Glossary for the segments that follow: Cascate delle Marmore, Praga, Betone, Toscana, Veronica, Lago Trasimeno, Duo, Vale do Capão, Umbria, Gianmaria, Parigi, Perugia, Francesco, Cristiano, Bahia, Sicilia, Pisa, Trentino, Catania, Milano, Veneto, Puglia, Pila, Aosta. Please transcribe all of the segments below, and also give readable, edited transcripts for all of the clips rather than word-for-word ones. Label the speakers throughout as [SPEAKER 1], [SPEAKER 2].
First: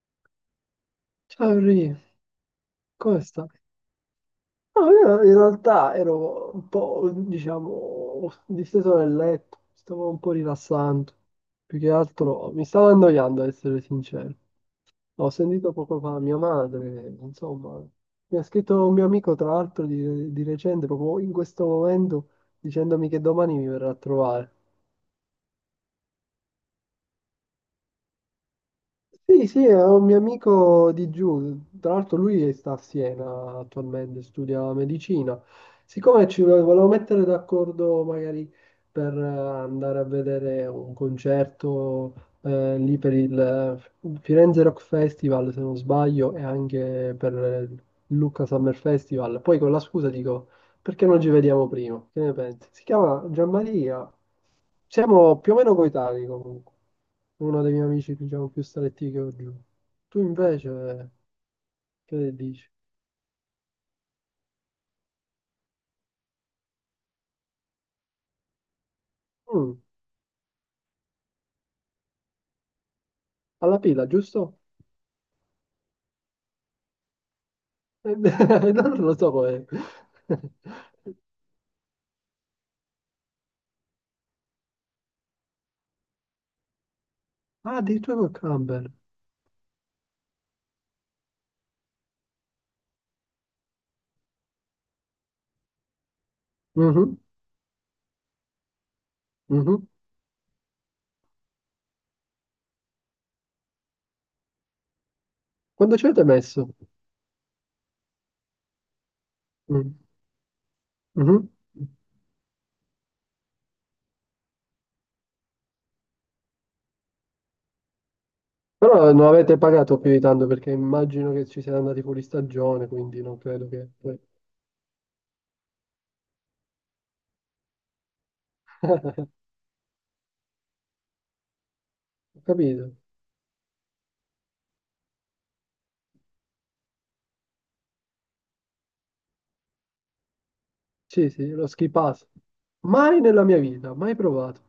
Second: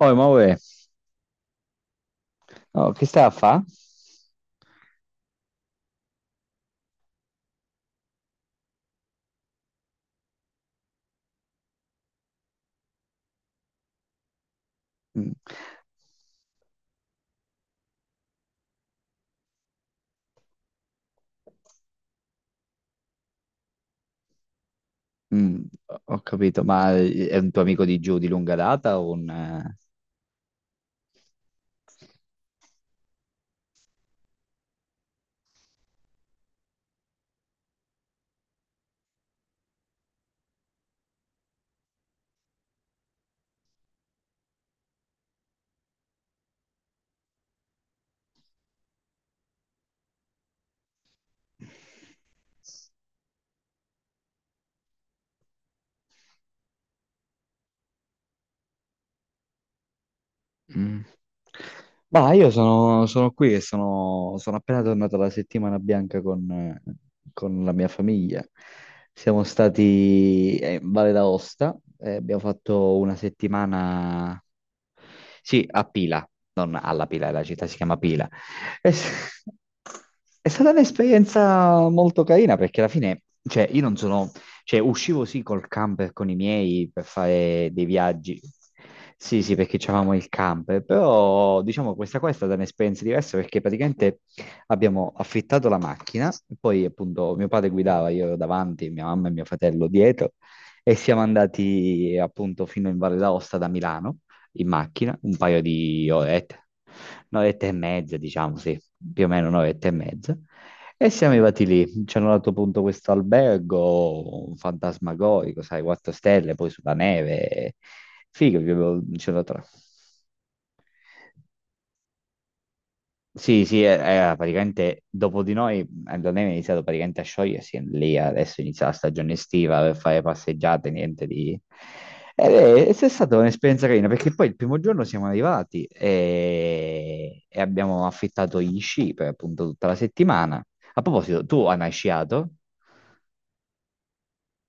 [SPEAKER 1] Oh, ma uè,
[SPEAKER 2] Ciao Ri,
[SPEAKER 1] oh, che
[SPEAKER 2] come
[SPEAKER 1] stai a
[SPEAKER 2] stai?
[SPEAKER 1] fa?
[SPEAKER 2] No, io in realtà ero un po', diciamo, disteso nel letto, stavo un po' rilassando. Più che altro mi stavo annoiando, ad essere sincero. Ho
[SPEAKER 1] Mm,
[SPEAKER 2] sentito poco fa mia madre, insomma, mi ha scritto un mio amico, tra l'altro, di recente, proprio in questo momento, dicendomi che domani mi verrà a trovare.
[SPEAKER 1] mm, ho capito, ma è un tuo amico di giù di lunga data o un,
[SPEAKER 2] Sì, sì, è un mio amico di giù, tra l'altro lui sta a Siena attualmente, studia medicina. Siccome volevo mettere d'accordo magari per andare a vedere un concerto lì per il Firenze Rock Festival, se non sbaglio, e anche per il Lucca Summer Festival, poi con la scusa dico, perché non ci vediamo prima? Che ne pensi? Si chiama Gianmaria. Siamo più o meno coetanei comunque. Uno dei miei amici, diciamo, più stretti che ho giù. Tu
[SPEAKER 1] mm.
[SPEAKER 2] invece, che
[SPEAKER 1] Ma
[SPEAKER 2] ne
[SPEAKER 1] io
[SPEAKER 2] dici?
[SPEAKER 1] sono, sono qui e sono appena tornato la settimana bianca con la mia famiglia. Siamo
[SPEAKER 2] Mm,
[SPEAKER 1] stati in Valle d'Aosta e abbiamo fatto una
[SPEAKER 2] alla pila,
[SPEAKER 1] settimana,
[SPEAKER 2] giusto?
[SPEAKER 1] sì, a Pila, non alla Pila, la città si chiama Pila. È,
[SPEAKER 2] Non lo so
[SPEAKER 1] s-
[SPEAKER 2] com'è.
[SPEAKER 1] è stata un'esperienza molto carina perché alla fine, cioè, io non sono, cioè, uscivo sì col camper con i miei per fare
[SPEAKER 2] Ah,
[SPEAKER 1] dei
[SPEAKER 2] addirittura col
[SPEAKER 1] viaggi.
[SPEAKER 2] camper.
[SPEAKER 1] Sì, sì, perché c'avevamo il camper, però diciamo questa qua è stata un'esperienza diversa perché praticamente abbiamo affittato la macchina, poi
[SPEAKER 2] Mhm,
[SPEAKER 1] appunto mio padre guidava, io ero davanti, mia mamma e mio
[SPEAKER 2] mhm.
[SPEAKER 1] fratello dietro e siamo andati appunto fino in Valle d'Aosta da Milano in macchina, un paio
[SPEAKER 2] Quanto ci
[SPEAKER 1] di
[SPEAKER 2] avete
[SPEAKER 1] orette,
[SPEAKER 2] messo?
[SPEAKER 1] un'oretta e mezza, diciamo, sì, più o meno un'oretta e
[SPEAKER 2] Mm,
[SPEAKER 1] mezza. E siamo
[SPEAKER 2] mhm.
[SPEAKER 1] arrivati lì, ci hanno dato appunto questo albergo fantasmagorico, sai, 4 stelle, poi sulla neve, figo,
[SPEAKER 2] Però non
[SPEAKER 1] ci hanno
[SPEAKER 2] avete
[SPEAKER 1] dato...
[SPEAKER 2] pagato più di tanto perché immagino che ci siete andati fuori stagione, quindi non
[SPEAKER 1] Sì,
[SPEAKER 2] credo
[SPEAKER 1] sì,
[SPEAKER 2] che...
[SPEAKER 1] era praticamente dopo di noi, Andronema è iniziato praticamente a sciogliersi, e lì adesso inizia la
[SPEAKER 2] Ho
[SPEAKER 1] stagione estiva per fare passeggiate, niente di...
[SPEAKER 2] capito.
[SPEAKER 1] è stata un'esperienza carina, perché poi il primo giorno siamo arrivati e abbiamo affittato gli sci per appunto tutta la settimana. A
[SPEAKER 2] Sì,
[SPEAKER 1] proposito,
[SPEAKER 2] sì,
[SPEAKER 1] tu
[SPEAKER 2] lo
[SPEAKER 1] hai
[SPEAKER 2] ski
[SPEAKER 1] mai
[SPEAKER 2] pass.
[SPEAKER 1] sciato?
[SPEAKER 2] Mai nella mia vita, mai provato.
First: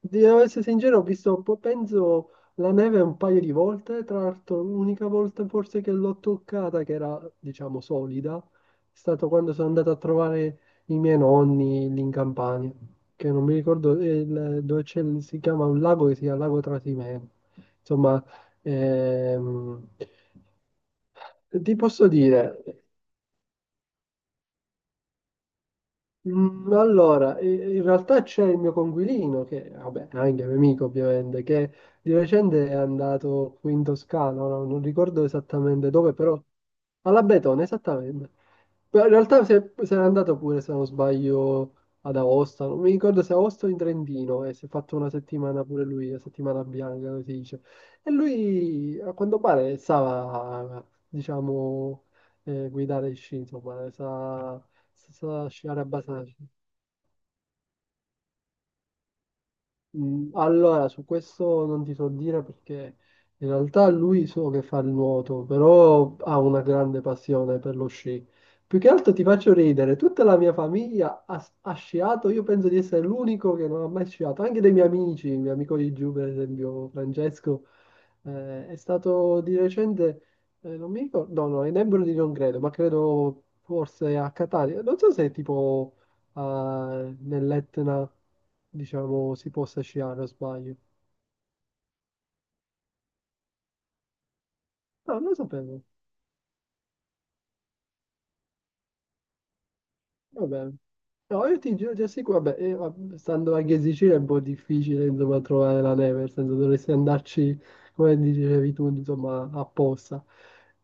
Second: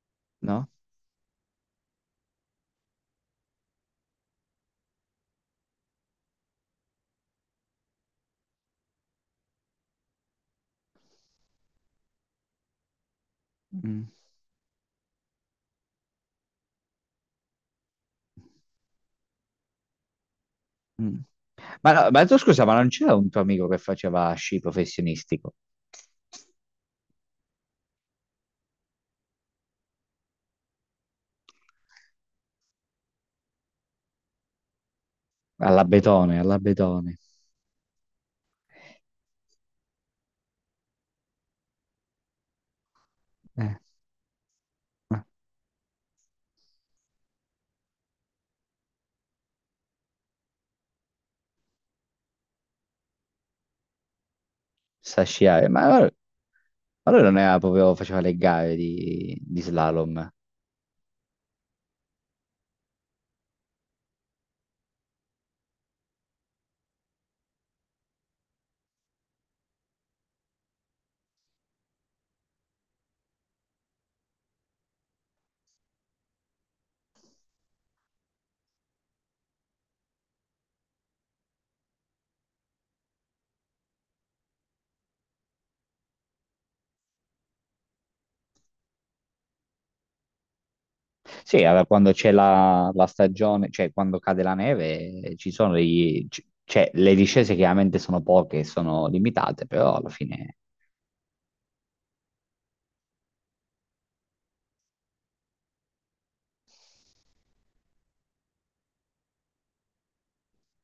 [SPEAKER 2] Devo essere
[SPEAKER 1] No?
[SPEAKER 2] sincero, ho visto, penso, la neve un paio di volte, tra l'altro l'unica volta forse che l'ho toccata, che era, diciamo, solida, è stato quando sono andato a trovare i miei nonni lì in Campania, che non mi ricordo
[SPEAKER 1] Mm,
[SPEAKER 2] dove c'è, si chiama un lago che si chiama Lago Trasimeno. Insomma, ehm,
[SPEAKER 1] mm.
[SPEAKER 2] ti
[SPEAKER 1] Ma
[SPEAKER 2] posso
[SPEAKER 1] no, ma tu
[SPEAKER 2] dire...
[SPEAKER 1] scusa, ma non c'era un tuo amico che faceva sci professionistico?
[SPEAKER 2] Mm, Allora, in realtà c'è il mio coinquilino, che vabbè, è anche mio amico ovviamente, che di recente è andato qui in Toscana, ora non ricordo
[SPEAKER 1] Alla
[SPEAKER 2] esattamente dove,
[SPEAKER 1] Betone,
[SPEAKER 2] però
[SPEAKER 1] alla Betone.
[SPEAKER 2] alla Betone, esattamente. Però in realtà se n'è andato pure, se non sbaglio, ad Aosta, non mi ricordo se Aosta o
[SPEAKER 1] Eh.
[SPEAKER 2] in Trentino, e si è fatto una settimana pure lui, la settimana bianca, come si dice. E lui, a quanto pare, stava, diciamo, guidare sci, insomma, sa sì
[SPEAKER 1] Sa
[SPEAKER 2] sì
[SPEAKER 1] sciare, ma
[SPEAKER 2] alla
[SPEAKER 1] allora,
[SPEAKER 2] bassa.
[SPEAKER 1] allora non era proprio, faceva le gare di slalom.
[SPEAKER 2] Mm, Allora, su questo non ti so dire perché in realtà lui so che fa il nuoto, però ha una grande passione per lo sci. Più che altro ti faccio ridere, tutta la mia famiglia ha sciato, io penso di essere l'unico che non ha mai sciato, anche dei miei amici, il mio amico di giù, per esempio Francesco, è stato di recente, non mi ricordo, no, no, in Embro non credo, ma credo forse a Catania, non so se tipo nell'Etna diciamo, si possa sciare, o sbaglio.
[SPEAKER 1] Sì, allora quando c'è la stagione, cioè quando cade la
[SPEAKER 2] No,
[SPEAKER 1] neve,
[SPEAKER 2] non lo
[SPEAKER 1] ci sono
[SPEAKER 2] sapevo.
[SPEAKER 1] degli, cioè, le discese chiaramente sono poche, sono limitate, però alla fine
[SPEAKER 2] Vabbè. No, io ti giuro, ti assicuro, vabbè, stando anche in Sicilia è un po' difficile, insomma, trovare la neve, nel senso dovresti andarci, come dicevi tu, insomma, apposta.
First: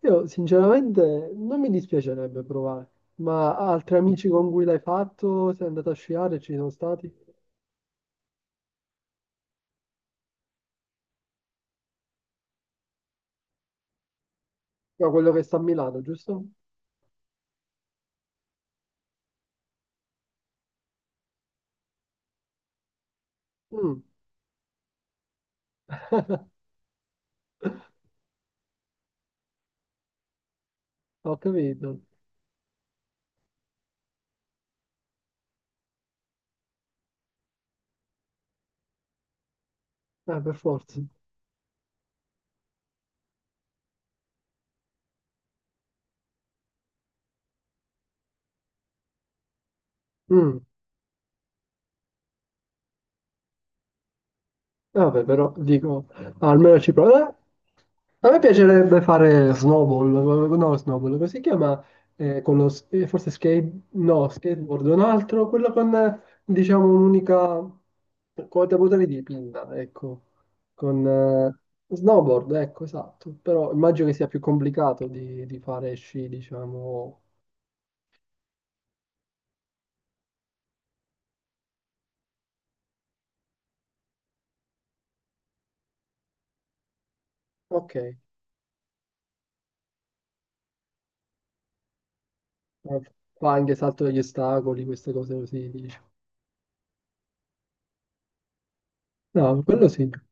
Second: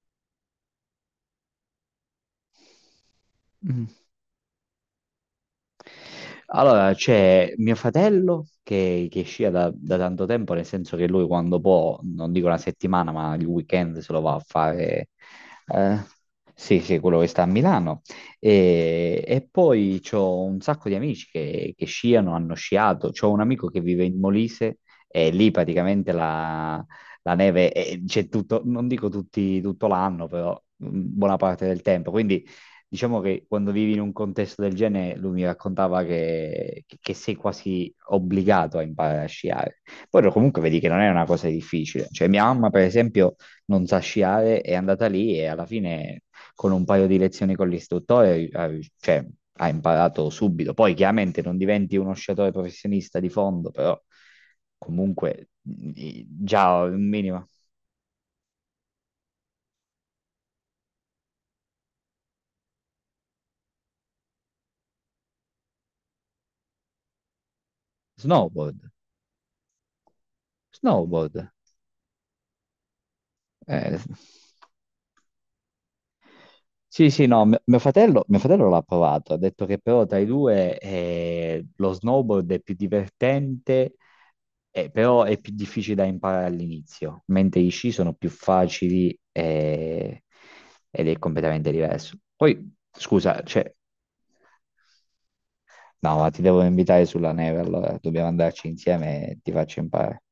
[SPEAKER 2] Io, sinceramente, non mi dispiacerebbe provare, ma
[SPEAKER 1] mm.
[SPEAKER 2] altri amici con cui l'hai fatto, sei andato a sciare, ci sono
[SPEAKER 1] Allora,
[SPEAKER 2] stati?
[SPEAKER 1] c'è mio fratello che scia da, da tanto tempo, nel senso che lui quando può, non dico una settimana, ma il weekend se lo va a fare.
[SPEAKER 2] No, quello che sta a
[SPEAKER 1] Eh,
[SPEAKER 2] Milano, giusto?
[SPEAKER 1] sì, sì, quello che sta a Milano. E poi c'ho un sacco di amici che sciano, hanno sciato. C'ho un amico che
[SPEAKER 2] Mm.
[SPEAKER 1] vive in Molise e lì praticamente la c'è tutto, non dico tutti, tutto l'anno, però buona
[SPEAKER 2] Ho
[SPEAKER 1] parte del
[SPEAKER 2] capito.
[SPEAKER 1] tempo. Quindi diciamo che quando vivi in un contesto del genere, lui mi raccontava che sei quasi obbligato a imparare a sciare. Poi
[SPEAKER 2] Per
[SPEAKER 1] comunque vedi che non
[SPEAKER 2] forza.
[SPEAKER 1] è una cosa difficile. Cioè, mia mamma, per esempio, non sa sciare, è andata lì e alla fine, con un paio di lezioni con l'istruttore, ha, cioè, ha imparato
[SPEAKER 2] Mm.
[SPEAKER 1] subito. Poi chiaramente non diventi uno sciatore professionista di fondo, però
[SPEAKER 2] Vabbè,
[SPEAKER 1] comunque
[SPEAKER 2] però dico,
[SPEAKER 1] già
[SPEAKER 2] almeno ci
[SPEAKER 1] un
[SPEAKER 2] provo.
[SPEAKER 1] minimo.
[SPEAKER 2] A me piacerebbe fare snowball, no, snowball, come si chiama? Con lo, forse skate, no, skateboard, un altro, quello con, diciamo, un'unica quota
[SPEAKER 1] Snowboard,
[SPEAKER 2] potere di pinna, ecco, con
[SPEAKER 1] snowboard.
[SPEAKER 2] snowboard, ecco, esatto, però
[SPEAKER 1] Eh,
[SPEAKER 2] immagino che sia più complicato di fare sci,
[SPEAKER 1] Sì,
[SPEAKER 2] diciamo,
[SPEAKER 1] sì, no, mio fratello l'ha provato, ha detto che però tra i due lo snowboard è più divertente, però è più difficile da imparare all'inizio, mentre i sci
[SPEAKER 2] ok.
[SPEAKER 1] sono più facili ed è completamente diverso. Poi, scusa,
[SPEAKER 2] Fa
[SPEAKER 1] cioè,
[SPEAKER 2] anche salto degli ostacoli, queste cose così, diciamo.
[SPEAKER 1] no, ma ti devo invitare sulla neve, allora dobbiamo andarci insieme e ti
[SPEAKER 2] No,
[SPEAKER 1] faccio
[SPEAKER 2] quello sì.
[SPEAKER 1] imparare.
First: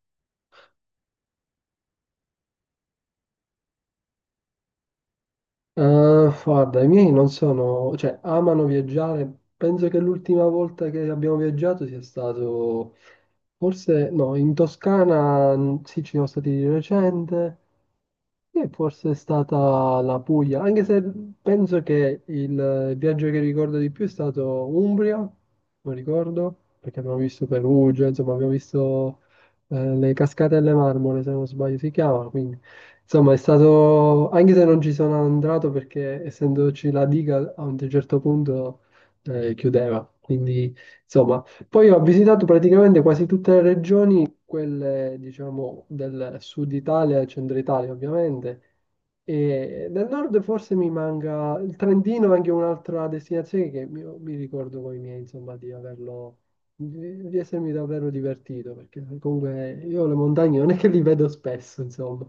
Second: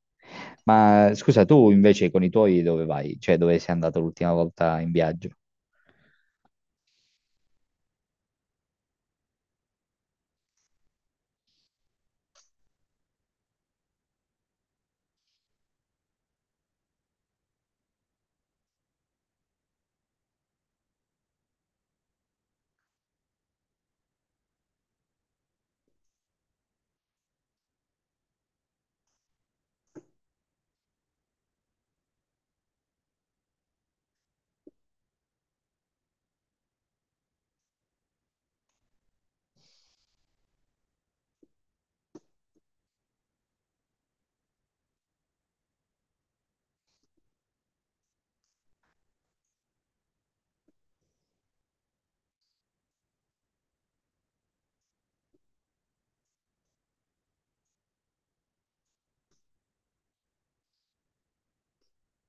[SPEAKER 1] Ma scusa, tu invece con i tuoi dove vai? Cioè, dove sei andato l'ultima volta in viaggio?
[SPEAKER 2] Guarda, i miei non sono, cioè, amano viaggiare. Penso che l'ultima volta che abbiamo viaggiato sia stato, forse, no, in Toscana, mm, sì, ci siamo stati di recente. Sì, forse è stata la Puglia, anche se penso che il viaggio che ricordo di più è stato Umbria, non ricordo, perché abbiamo visto Perugia, insomma abbiamo visto le cascate alle marmore, se non sbaglio si chiama, quindi insomma è stato, anche se non ci sono andato perché essendoci la diga a un certo punto chiudeva, quindi insomma poi ho visitato praticamente quasi tutte le regioni quelle diciamo del sud Italia e centro Italia ovviamente. E del nord forse mi manca il Trentino, è anche un'altra destinazione che mi ricordo con i miei, insomma, di averlo, di essermi davvero divertito, perché comunque io le montagne non è che li vedo spesso, insomma.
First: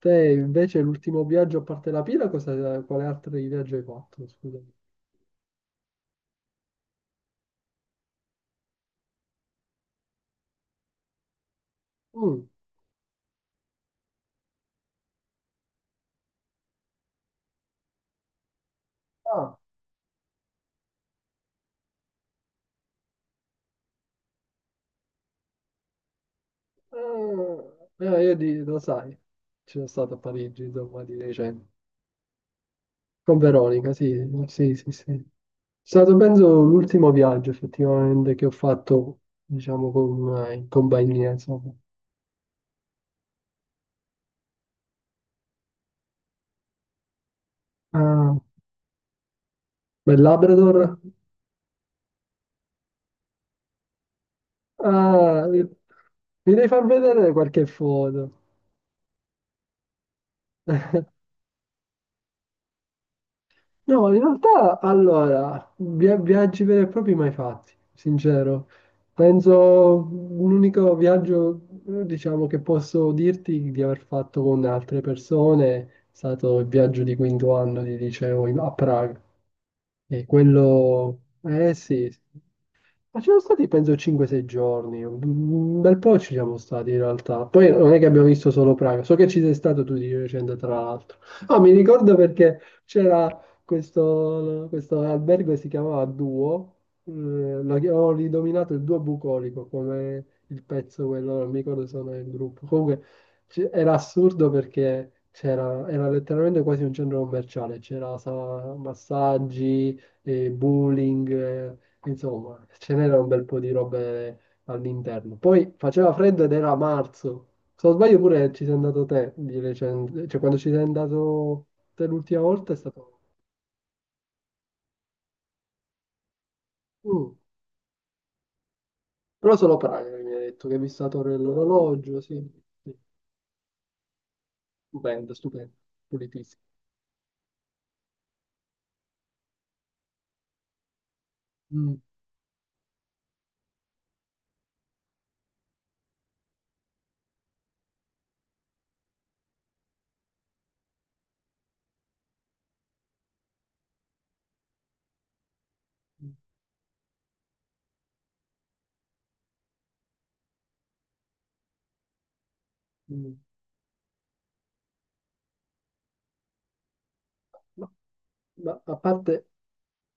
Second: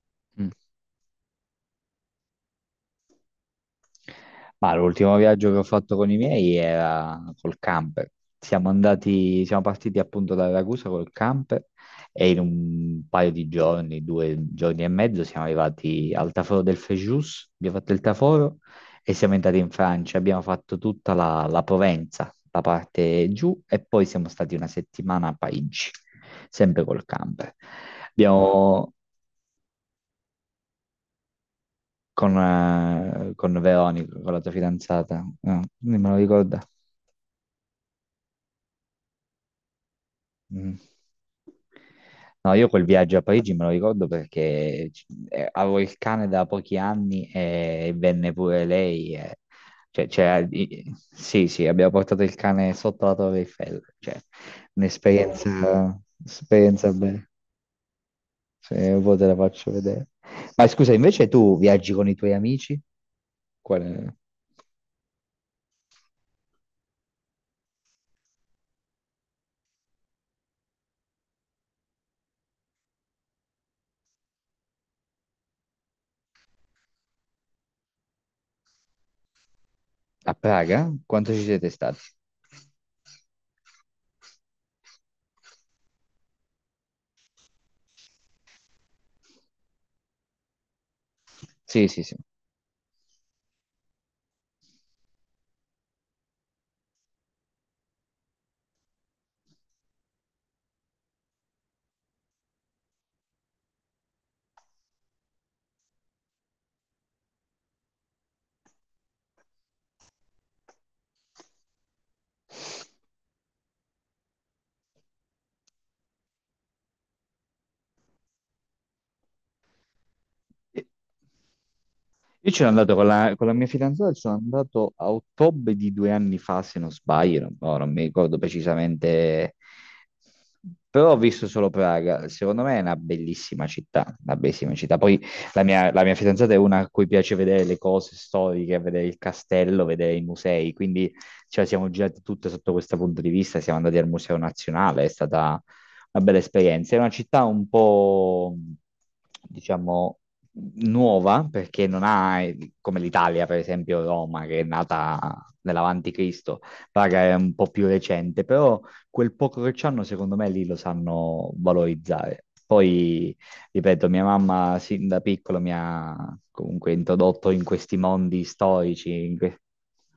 [SPEAKER 2] Te invece l'ultimo viaggio a parte la Pila, cosa, quale altro viaggio hai fatto? Scusami.
[SPEAKER 1] Ma l'ultimo viaggio che ho fatto con i miei era col camper. Siamo andati, siamo partiti appunto da Ragusa col camper e in
[SPEAKER 2] Mm,
[SPEAKER 1] un paio di giorni, due giorni e mezzo, siamo arrivati al Taforo del Frejus, abbiamo fatto il Taforo e siamo
[SPEAKER 2] Ah,
[SPEAKER 1] entrati in Francia. Abbiamo fatto tutta la Provenza, la parte giù e poi siamo stati una settimana a Parigi, sempre col camper.
[SPEAKER 2] io lo
[SPEAKER 1] Abbiamo
[SPEAKER 2] sai, ci sono stato a Parigi, insomma, di recente. Con
[SPEAKER 1] con
[SPEAKER 2] Veronica,
[SPEAKER 1] Veronica,
[SPEAKER 2] sì,
[SPEAKER 1] con la tua
[SPEAKER 2] sì, sì, sì. È
[SPEAKER 1] fidanzata, no, non me lo
[SPEAKER 2] stato
[SPEAKER 1] ricorda.
[SPEAKER 2] penso l'ultimo viaggio effettivamente che ho fatto, diciamo, con, in
[SPEAKER 1] Mm.
[SPEAKER 2] compagnia, insomma.
[SPEAKER 1] No, io quel viaggio a Parigi me lo ricordo perché avevo il cane da pochi anni e venne
[SPEAKER 2] Ah,
[SPEAKER 1] pure lei. Cioè,
[SPEAKER 2] bel Labrador.
[SPEAKER 1] sì, sì, abbiamo portato il cane sotto la Torre Eiffel. Cioè,
[SPEAKER 2] Ah,
[SPEAKER 1] un'esperienza,
[SPEAKER 2] mi devi far
[SPEAKER 1] esperienza bella.
[SPEAKER 2] vedere qualche foto.
[SPEAKER 1] Se un po' te la faccio vedere. Ma scusa, invece tu viaggi con i tuoi amici?
[SPEAKER 2] No,
[SPEAKER 1] Qual-?
[SPEAKER 2] in realtà, allora, viaggi veri e propri mai fatti, sincero. Penso l'unico viaggio, diciamo, che posso dirti di aver fatto con altre persone è stato il viaggio di quinto anno di liceo a Praga. E
[SPEAKER 1] A Praga?
[SPEAKER 2] quello,
[SPEAKER 1] Quanto ci siete
[SPEAKER 2] eh
[SPEAKER 1] stati?
[SPEAKER 2] sì, ma ci sono stati penso 5-6 giorni, un bel po' ci siamo stati in realtà. Poi non è che abbiamo visto solo Praga, so che ci sei stato tu di recente tra l'altro. Ah, mi
[SPEAKER 1] Sì, sì,
[SPEAKER 2] ricordo
[SPEAKER 1] sì.
[SPEAKER 2] perché c'era questo albergo che si chiamava Duo, eh, ho ridominato il Duo Bucolico come il pezzo quello, non mi ricordo se non è il gruppo. Comunque era assurdo perché c'era, era letteralmente quasi un centro commerciale, c'era massaggi e bowling, insomma, ce n'era un bel po' di robe all'interno. Poi faceva freddo ed era marzo. Se non sbaglio pure ci sei andato te di recente, cioè quando ci sei andato te l'ultima
[SPEAKER 1] Io ci sono
[SPEAKER 2] volta è
[SPEAKER 1] andato con
[SPEAKER 2] stato...
[SPEAKER 1] con la mia fidanzata, ci sono andato a ottobre di due anni fa, se non
[SPEAKER 2] Mm.
[SPEAKER 1] sbaglio, non, no, non mi ricordo precisamente,
[SPEAKER 2] Però solo Praga che mi hai detto che hai visto la
[SPEAKER 1] però ho
[SPEAKER 2] torre
[SPEAKER 1] visto solo
[SPEAKER 2] dell'orologio,
[SPEAKER 1] Praga,
[SPEAKER 2] sì.
[SPEAKER 1] secondo me è una
[SPEAKER 2] Sì.
[SPEAKER 1] bellissima città, una bellissima città. Poi
[SPEAKER 2] Stupendo, stupendo,
[SPEAKER 1] la mia fidanzata è
[SPEAKER 2] pulitissimo.
[SPEAKER 1] una a cui piace vedere le cose storiche, vedere il castello, vedere i musei, quindi ce la siamo
[SPEAKER 2] Mm,
[SPEAKER 1] girati tutte sotto questo punto di vista, siamo andati al Museo Nazionale, è stata una bella esperienza. È una città un po', diciamo, nuova perché non ha, come l'Italia, per esempio Roma, che è nata nell'avanti
[SPEAKER 2] mm,
[SPEAKER 1] Cristo, Praga è un po' più recente, però quel poco che c'hanno, secondo me, lì lo sanno valorizzare. Poi,
[SPEAKER 2] mm.
[SPEAKER 1] ripeto, mia mamma sin da piccolo mi ha comunque introdotto in
[SPEAKER 2] Ma,
[SPEAKER 1] questi mondi
[SPEAKER 2] ma a
[SPEAKER 1] storici, in
[SPEAKER 2] parte,
[SPEAKER 1] que-.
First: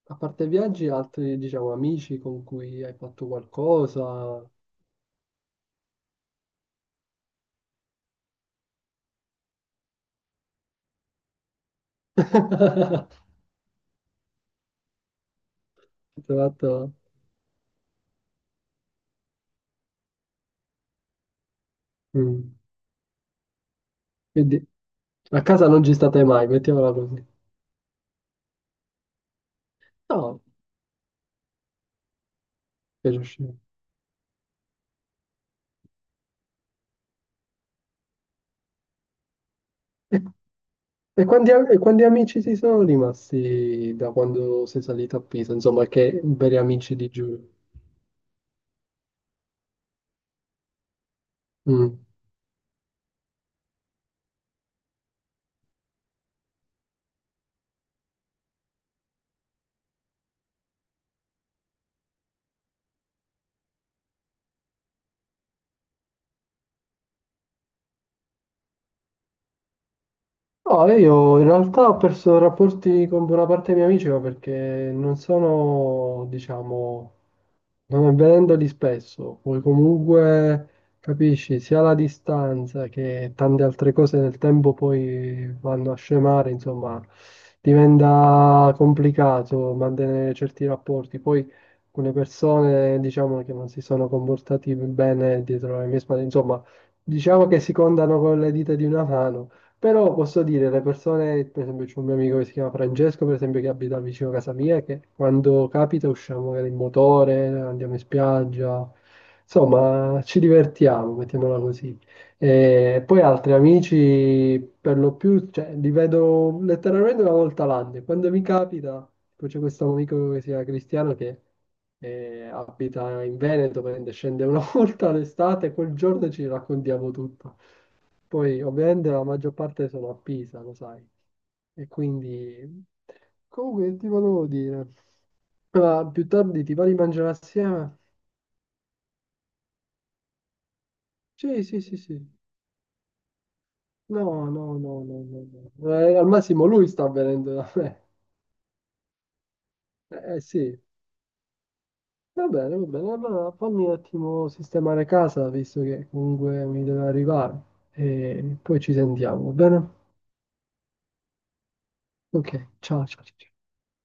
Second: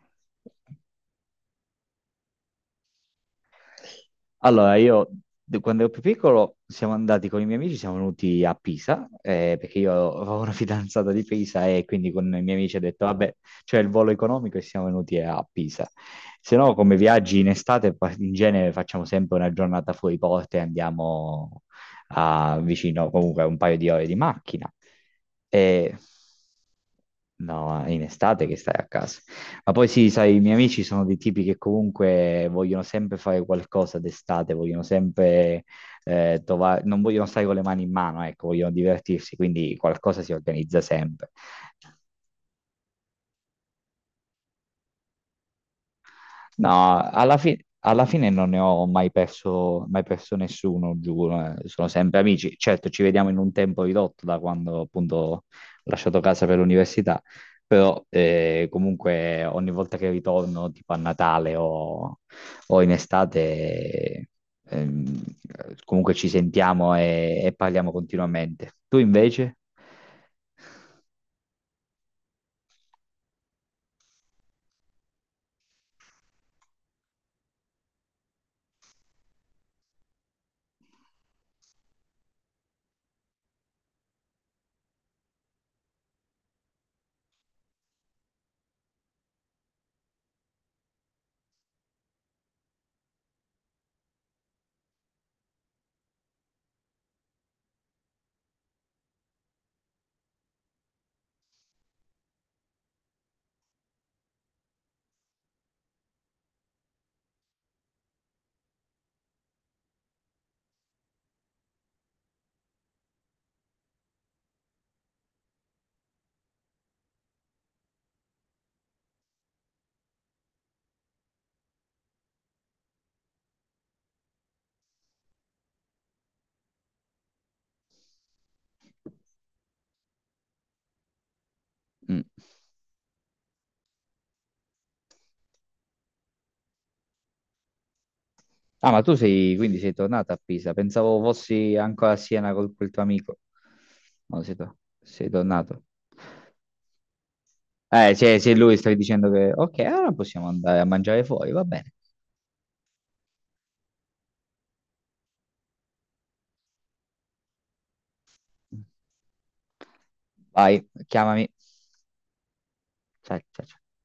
[SPEAKER 2] a parte viaggi, altri, diciamo, amici con cui hai fatto qualcosa?
[SPEAKER 1] Allora, io quando ero più piccolo siamo andati con i miei amici, siamo venuti a Pisa, perché io avevo una fidanzata di Pisa e quindi con i miei amici ho detto, vabbè, c'è il volo economico e siamo venuti a Pisa.
[SPEAKER 2] Hai
[SPEAKER 1] Se no,
[SPEAKER 2] fatto...
[SPEAKER 1] come viaggi in estate, in genere facciamo sempre una giornata fuori porta e andiamo
[SPEAKER 2] Mm.
[SPEAKER 1] a vicino, comunque un paio di ore di
[SPEAKER 2] Quindi
[SPEAKER 1] macchina.
[SPEAKER 2] a casa non ci
[SPEAKER 1] E...
[SPEAKER 2] state mai, mettiamola così.
[SPEAKER 1] No, in estate che stai a casa. Ma poi sì, sai, i
[SPEAKER 2] No,
[SPEAKER 1] miei amici sono dei tipi che comunque vogliono
[SPEAKER 2] per
[SPEAKER 1] sempre fare
[SPEAKER 2] uscire.
[SPEAKER 1] qualcosa d'estate, vogliono sempre trovare, non vogliono stare con le mani in mano, ecco, vogliono divertirsi, quindi
[SPEAKER 2] E,
[SPEAKER 1] qualcosa si organizza
[SPEAKER 2] e
[SPEAKER 1] sempre.
[SPEAKER 2] quanti, e quanti amici si sono rimasti da quando sei salito a Pisa? Insomma, che veri amici
[SPEAKER 1] No,
[SPEAKER 2] di giù.
[SPEAKER 1] alla fine non ne ho mai perso, mai perso nessuno, giuro. Eh. Sono
[SPEAKER 2] Mm.
[SPEAKER 1] sempre amici. Certo, ci vediamo in un tempo ridotto da quando appunto ho lasciato casa per l'università, però comunque ogni volta che ritorno, tipo a Natale o in estate, ehm, comunque ci sentiamo e parliamo continuamente. Tu invece?
[SPEAKER 2] No, io in realtà ho perso rapporti con buona parte dei miei amici, ma perché non sono, diciamo. Non avendoli spesso, poi comunque capisci sia la distanza che tante altre cose nel tempo poi vanno a scemare, insomma, diventa complicato mantenere certi rapporti. Poi alcune persone diciamo che non si sono comportati bene dietro le mie spalle, insomma, diciamo che si contano con le dita di una mano però posso dire, le persone, per esempio c'è un mio amico che si chiama Francesco, per esempio, che abita vicino a casa mia, che quando capita usciamo magari in motore, andiamo in spiaggia, insomma ci divertiamo, mettiamola così. E poi altri amici, per lo più, cioè, li vedo letteralmente una volta l'anno. E quando mi capita, poi c'è questo amico che si chiama Cristiano che abita in Veneto, prende, scende una volta all'estate e quel giorno ci raccontiamo tutto. Poi ovviamente la maggior parte sono a Pisa, lo sai. E
[SPEAKER 1] Mm.
[SPEAKER 2] quindi... Comunque ti volevo dire... Ma più tardi ti va di mangiare assieme?
[SPEAKER 1] Ah, ma tu sei, quindi sei tornata a Pisa. Pensavo
[SPEAKER 2] Sì,
[SPEAKER 1] fossi
[SPEAKER 2] sì, sì,
[SPEAKER 1] ancora a
[SPEAKER 2] sì.
[SPEAKER 1] Siena col quel tuo amico. No,
[SPEAKER 2] No,
[SPEAKER 1] sei,
[SPEAKER 2] no, no, no,
[SPEAKER 1] sei
[SPEAKER 2] no,
[SPEAKER 1] tornato.
[SPEAKER 2] no. Al massimo lui sta venendo da me.
[SPEAKER 1] Se lui stai dicendo che, ok, allora possiamo andare
[SPEAKER 2] Sì.
[SPEAKER 1] a mangiare fuori, va bene.
[SPEAKER 2] Va bene, va bene. Allora fammi un attimo sistemare casa, visto che comunque mi deve arrivare. E poi ci sentiamo, va bene?
[SPEAKER 1] Vai, chiamami.
[SPEAKER 2] Ok, ciao, ciao, ciao.
[SPEAKER 1] Ciao,
[SPEAKER 2] Ciao.
[SPEAKER 1] ciao, ciao.